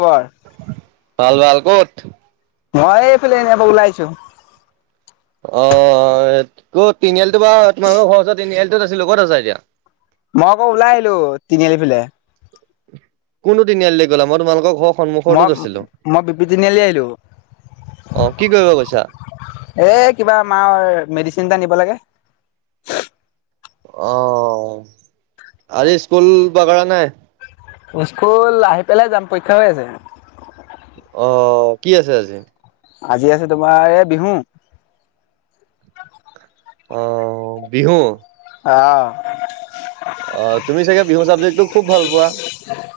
মই ভাল, ভাল ক'ত। মই এইফালে যাব ওলাইছো। অ', ত তিনিআলিটো বা তোমালোকৰ ঘৰ ওচৰত তিনিআলত আছিলো ক'ত আছা এতিয়া? মই আকৌ ওলাই আহিলো, তিনিআলি ফেলে। কোনটো তিনিআলিল গ'লা মই তোমালোকৰ ঘৰ খ মই মই বিপি তিনিআালি আহিলো। অ কি কৰিব গৈছা এ কিবা মাৰ মেডিচিন এটা নিব লাগে। অ' আৰে স্কুল-বাগৰা নাই। স্কুল আহি পেলাই যাম পৰীক্ষা হৈ আছে। অহ কি আছে আজি। আজি আছে, তোমাৰ এ বিহু। অ' বিহু। আ', আহ তুমি চাগে বিহু চাবজেক্টটো খুব ভাল পোৱা!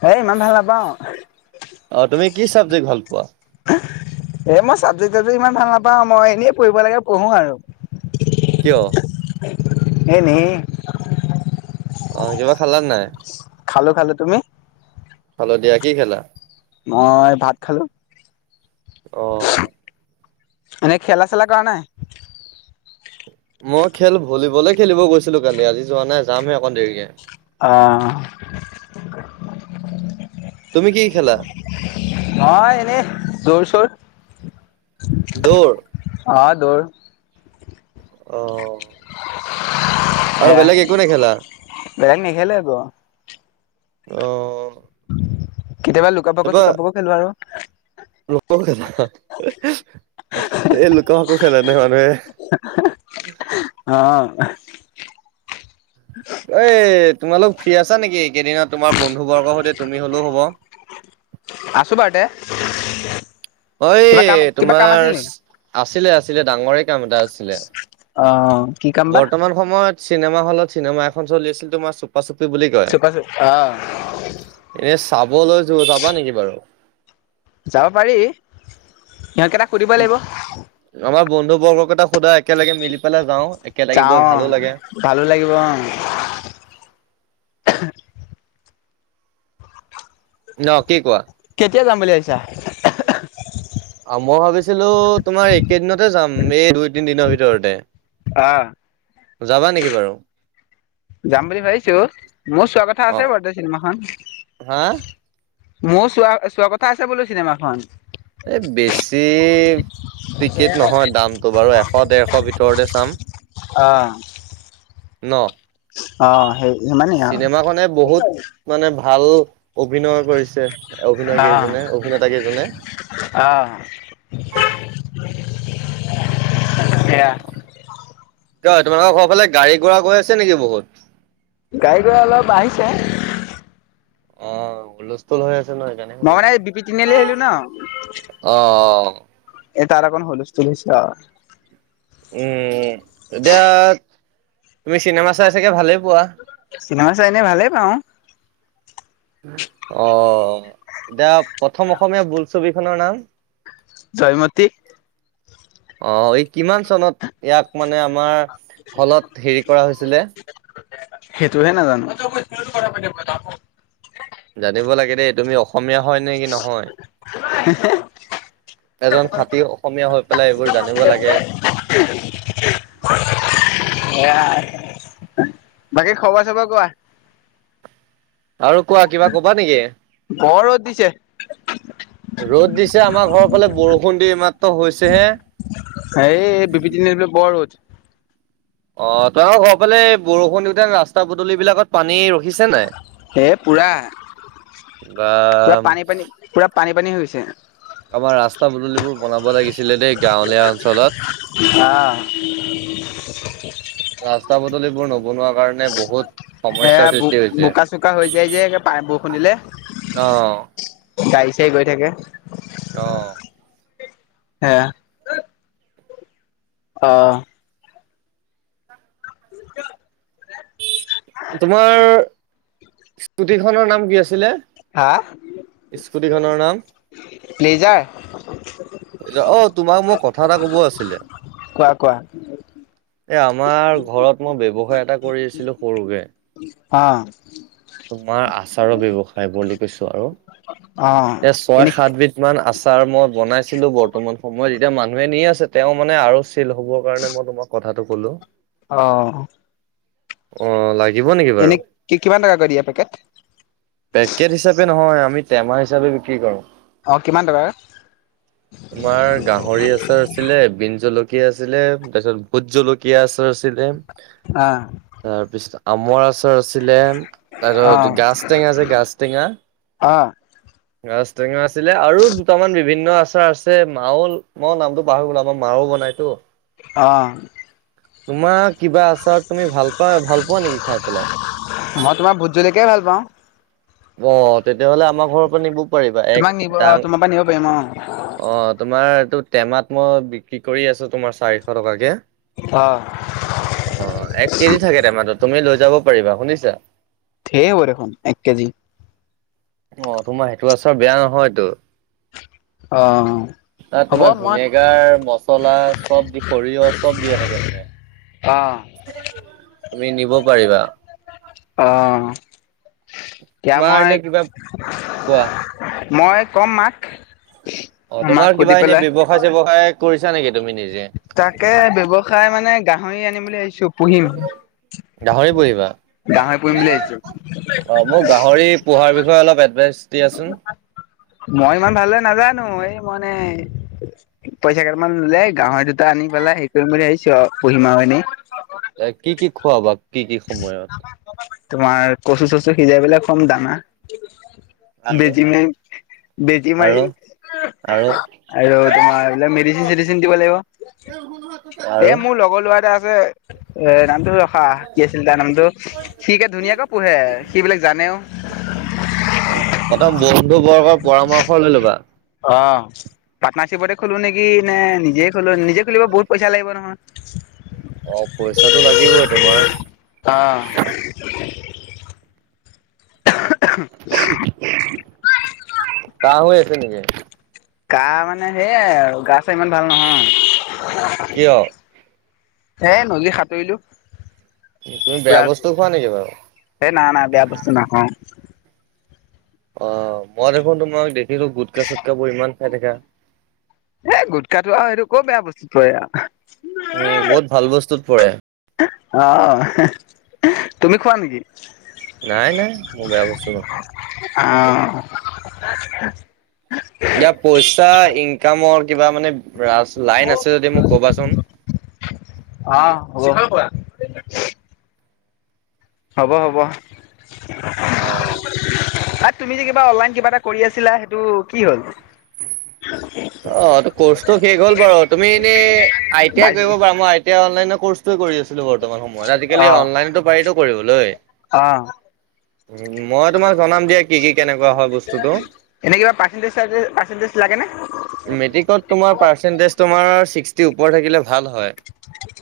এ ইমান ভাল নাপাও অ' তুমি কি চাবজেক্ট ভাল পোৱা? এ মই চাবজেক্ট- টাবজেক্ট ইমান ভাল নাপাওঁ, মই এনে পঢ়িব লাগে পঢ়ো আৰু কিয়? এনে। অ' কিবা খালা নাই? খালো, খালো তুমি। ভালো দিয়া কি খেলা। মই ভাত খালো। অহ। এনেই খেলা চেলা কৰা নাই। মই খেল ভলীবলে খেলিব গৈছিলো কালি আজি যোৱা নাই যামহে অকণ দেৰিকে। অহ। তুমি কি খেলা? নহ এনেই দৌৰ-চৌৰ। দৌৰ। হা দৌৰ অ', আৰু হে বেলেগ একো নেখেলা? বেলেগ নেখেলে আকৌ। অ। কেতিয়াব লুকাবক চুকাবকো খেলো আৰু। লোক খেলা এই লোক আকো খেলা নে মানুহে। অ। এই তোমালোক ফ্ৰী আছা নেকি কেইদিনত তোমাৰ বন্ধু বৰ্গৰ সৈতে তুমি হলেও হব। চুপে অ তোমাৰ আছিলে আছিলে ডাঙৰে কাম এটা আছিলে। অ' কি কাম বা? বৰ্তমান সময়ত চিনেমা হলত চিনেমা এখন চলি আছিল তোমাৰ চুপা চুপ বুলি কয় চুপা চুপ অ' এনে চাবলৈ য যাবা নেকি বাৰু। যাব পাৰি সিহঁকেইটাক সুধিব লাগিব আমাৰ বন্ধু বৰ্গ কেইটা সোধা একেলগে মিলি পেলাই যাওঁ। একেলগে গৈ যাও ভালো লাগে। ভালো লাগিব আহ ন কি কোৱা? কেতিয়া যাম বুলি ভিছা অ মই ভাবিছিলো তোমাৰ এইকেইদিনতে যাম এই দুই তিনি দিনৰ ভিতৰতে। অ' যাবা নেকি বাৰু। যাম বুলি ভাবিছো মোৰ চোৱা কথা অ আছে বৰ্তে চিনেমাখন। হা মোৰ চোৱা চোৱা কথা আছে বোলো চিনেমাখন। এই বেছি টিকেট নহয় দামটো বাৰু এশ ডেৰশ ভিতৰতে চাম। অ ন অ' সেই সিমানেই আৰু চিনেমাখনে বহুত মানে ভাল ভাল অভিনয় কৰিছে। অভিনয় অ' কেইজনে অভিনেতা কেইজনে অ' সেয়া। ক তোমালোকৰ ঘৰৰ ফালে গাড়ী গোৰা গৈ আছে নেকি বহুত গাড়ী ঘৰা অলপ আহঢ়িছে অ লস্থল হৈ আছে সকাৰণে মই মানে সুধিছে বি পি তিনিআলি আহিলো ন অ অ। এ তাত অকণ হলস্থ তুলিছ। উম এতিয়া তুমি চিনেমা চাই চাগে ভালেই পোৱা চিনেমা চাইনে ভালেই পাওঁ। অ এতিয়া প্ৰথম অসমীয়া বোলছবিখনৰ নাম। জয়মতী। অ এই কিমান চনত ইয়াক মানে আমাৰ হলত হেৰি কৰা হৈছিলে। সেইটোহে নাজানো। জানিব লাগে দেই তুমি অসমীয়া হয় নে কি নহয়। এজন খাতিৰ অসমীয়া হৈ পেলাই এইবোৰ জানিব লাগে। [inaudible] এয়াাই বাকী খবৰ চবৰ কোৱা? আৰু কোৱা কিবা কবা নেকি? বৰ ৰদ দিছে। ৰ'দ দিছে আমাৰ ঘৰৰ ফালে বৰষুণ দি মাত্ৰ হৈছেহে এই বিপিতি বলে বৰ ৰত। অ তোম ঘৰ ফালে এই বৰষুণ দিওঁতে ৰাস্তা পদলি বিলাকত পানী ৰখি হে পুৰা বা পুৰা পানী পানী পুৰা পানী পানী হৈছে। আমাৰ ৰাস্তা পদলিবোৰ বনাব লাগিছিলে দেই গাঁৱলীয়া অঞ্চলত আহ বনোৱাৰ কাৰণে বহুত এ সমস্যাৰ বোক সৃষ্টি হৈছে। বোকা চোকা হৈ যায় যে প বৰষুনিলে অ', গাই চাই গৈ থাকে আহ হে অহ উ তোমাৰ স্কুটিখনৰ নাম কি আছিলে হা স্কুটিখনৰ নাম প্লেজাৰ এ অ তোমাক মোক কথা এটা কব আছিলে কোৱা কোৱা এ আমাৰ ঘৰত মই ব্য্ৱসায় এটা কৰি আছিলো সৰুকে অাঁ তোমাৰ আচাৰৰ ব্যৱসায় বুলি কৈছ আৰু অ এ ছয় এনে সাতবিধ মান আচাৰ ছাৰ মই বনাইছিলো বৰ্তমান সময়ত যেতিয়া মানুহে নি আছে তেওঁ মানে আৰু হ'ব কাৰণে মই তোমাক কথাটো ক'লো অ অ লাইক এনে কি কিমান টকা কৰি পেকেট হিচাপে নহয় আমি টেমা হিচাপে বিক্ৰী কৰো অ কিমান টকা তোমাৰ গাহৰি আচাৰ আছিলে বিন জলকীয়া ীয়া আছিলে তাৰপিছত ভোট জলকীয়া আছিলে অ তাৰপিছত আমৰ আচাৰ আছিলে তাৰপিছত অ গাজ টেঙা যে গাজ টেঙা অ', গাছ টেঙা আছিলে আৰু দুটামান বিভিন্ন আচাৰ আছে মাউল মা নামটো পাহৰি গ'ল আমাৰ মাউল ক'বনাইতো আহ তোমাৰ কিবা আচাৰ তুমি ভাল পা ভাল পোৱা নেকি খাই পেলাই জুলকাই ভাল পাওঁ অ তেতিয়াহ'লে আমাৰ ঘৰৰ পৰা নিব কৰিবা এক তোমাক নিব অ', ডাং তোমাৰ পৰা নিব পাৰিম অ', অ তোমাৰ এইটোত টেমাত মই বিক্ৰী কৰি আছো তোমাৰ চাৰিশ টকাকে অ', অ এক কেজি থাকে টমাতত তুমি লৈ যাব পাৰিবা শুনিছা ধেৰ হ'ব দেখোন এক কেজি অ তোমাৰ সেইটো আচৰ বেয়া নহয়তো অ তাত হ'ব তোমাৰ মই ভিনেগাৰ মছলা চব দি সৰিয়হ চব দিয়ে থাকে মানে আ তুমি নিব পাৰিবা অ এতিয়া তোমাৰ মই এনে কিবা কোৱা মই ক'ম মাক অ মাক তোমাৰ কিবা সুধি এনে পেলাই ব্যৱসায় চেৱসায় কৰিছা নাকি তাকে ব্য্ৱসায় মানে গাহৰি আনিম বুলি ভাবিছো পুহিম গাহৰি পহিবা গাহৰি পুহিম বুলি ভাবিছোঁ অ মোৰ গাহৰি পোহাৰ বিষয়ে অলপ এডভাইচ দিয়াচোন মই ইমান ভাল নাজানো এই মানে পইচা কেইটামান ললে গাঁৱৰ দুটা আনি পেলাই হেৰি কৰিম বুলি ভাবিছো পুহিম আও হয় ন ত কি কি খোৱা বা কি কি সময়ত তোমাৰ কচু শচু সিজাই বাক কম দাঙা আৰু বেজি মাৰিম বেজি আৰু মাৰিম আৰু আৰু তোমাৰ এইবাক মেডিচিন চেডিচিন দিব লাগিব এ আৰু মোৰ লগৰ লৰা এটা ন [unintelligible] কি আছিল তাৰ নামটো সি আকৌ ধুনীয়াকে পঢ়ে সি সেইবিলাক বিলাক জানেও। অ প্ৰথম বন্ধুবৰ্গৰ পৰামৰ্শ লৈ ল'বা পাৰ্টনাৰশিপতে খলো নেকি নে নিজে খলো নিজে খুলিব বহুত পইচা লাগিব নহয় অ' পইচাটো লাগিবই তোমাৰ। আহ উ [unintelligible] কাহ হৈ আছে নেকি? কাহ মানে সেইয়াই আৰু গা চা ইমান ভাল নহয়। কিয়? এ নদী সাঁতুৰিলো তুমি বেয়া বস্তু খোৱা নেকি বাৰু সেই নাই-নাই বেয়া বস্তু নাখাওঁ। অ' মই দেখোন তোমাক দেখিলো গুটকা চুটকাবোৰ ইমান খাই থাকা। এ গুটখটো আৰু সেইটো ক বেয়া বস্তুটোত পৰে আও। উম, বহুত ভাল বস্তুত পৰে। অ' তুমি খোৱা নেকি? নাই-নাই মোৰ ব্যৱস্থ নাখাওঁ। অহ, এা পইচা ইনকামৰ কিবা মানে লাইন আছে যদি মোক কবাচোন শিখৰ খোৱা। হ'ব-হ'ব, অ', আৰু তুমি যে কিবা অনলাইন কিবা এটা কৰি আছিলা সেইটো কি হ'ল। অ কৰ্চটো শেষ হল বাৰু তুমি এনে আই টি আই কৰিব পাৰা মই আই টিই অনলাইনৰচ ছিল বৰ্তমান সময়ত আজিকালি অ' অনলাইনতো পাৰিতো কৰিবলৈ। অ' উ মই তোমাক জনাম দিয়া কি কি কেনেকুৱা হয় বস্তুটো এনে কিবা পাৰ্চনটেজ-পাৰ্চেন্টজ লাগে নে? মেট্ৰিক ত পাৰ্চেনডেনছ তোমাৰ সীষ্টি ওপৰত থাকিলে ভাল হয়।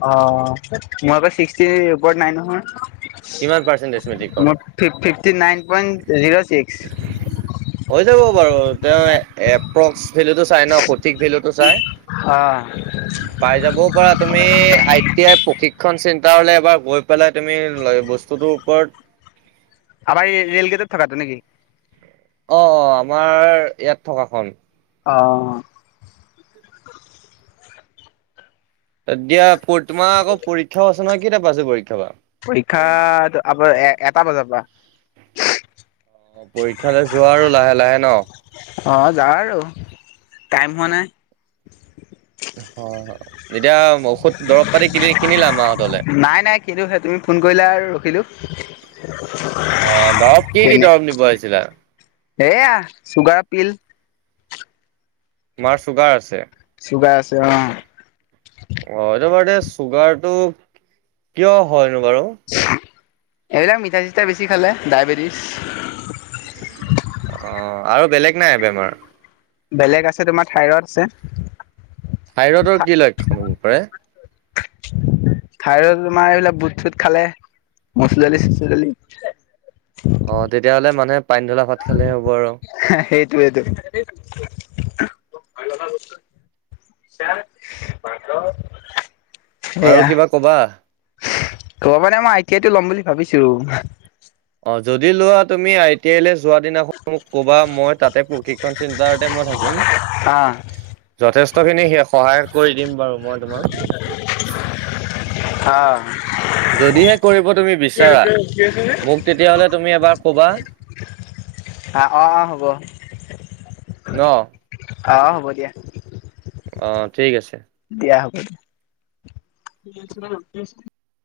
অ মোৰ আৌ চিক্সিৰ ওপৰত নাই নহয় কিমান পাৰ্চেট মোৰ fifty nine point zero six হৈ বাৰু তেওঁ এপ্ৰক্স ভেলুটো চাই ন সঠিক ভেলুটো চাই অ' পাই যাবও পাৰ তুমি আই টি আই প্ৰশিক্ষ, খন চিন্তা হলে এবাৰ গৈ পেলাই তুমি ল বস্তুটোৰ ওপৰত আাৰ এই ৰেলগেটত থকাটো নেকি অ অ আমাৰ ইয়াত থকাখন অ এতিয়া তোমাৰ আকৌ পৰীক্ষা আছে নহয়, কেই টাপা আছে পৰীক্ষা? বা? পৰীক্ষা আপ এ এটা বজাৰ পৰা অ' পৰীক্ষালৈ যোৱা আৰু লাহে-লাহে ন। অ' যাওঁ আৰু টাইম হোৱা নাই। অ। এতিয়া ঔষধ দৰব পাতি কিনি কিনিলা মাহঁতলে? নাই নাই কিন্তু সেই তুমি ফোন কৰিলা আৰু ৰখিলো অহ দৰৱ কি-কি কেনে দৰৱ নিব আহিছিলা। এয়া চুগাৰ পিল তোমাৰ চুগাৰ আছে। চুগাৰ আছে অ', চুগাৰতটো কিয় হয়নো বাৰু? এইবিলাক মিঠা চিঠা বেছি খালে ডায়বেটিছ অ আৰু বেলেগ নাই বেমাৰ? বেলেগ আছে তোমাৰ, থাইৰয়ড আছে। থাইৰয়ডৰ কি লক্ষণ হ'ব পাৰে? থাইৰয়ড তোমাৰ এইবিলাক বুট-চুট খালে, মচুৰ দালি, চচুৰ দালি। অহ' তেতিয়াহ'লে মানে, পানী ধলা ভাত খালে হে হ'ব আৰু। [unintelligible] [unintelligible] আৰু কিবা কবা? ত মানে মই আই টি আইতো ল'ম বুলি ভাবিছোঁ। অ যদি লোৱা তুমি আই টি আই যোৱা দিনাখন মোক ক'বা মই তাতে প্ৰশিক্ষণ চেণ্টাৰতে মই থাকিম। অহ'। কষ্ট খিনি সহায় কৰি দিম বাৰু মই তোমাক। অ যদিহে কৰিব তুমি বিচাৰা, মোক তেতিয়া হ'লে তুমি এবাৰ কবা আহ, অহ', অহ', হ'ব। ন? অহ' হ'ব দিয়া। অহ' ঠিক আছে। দিয়া হ'ব দিয়া। [unintelligible]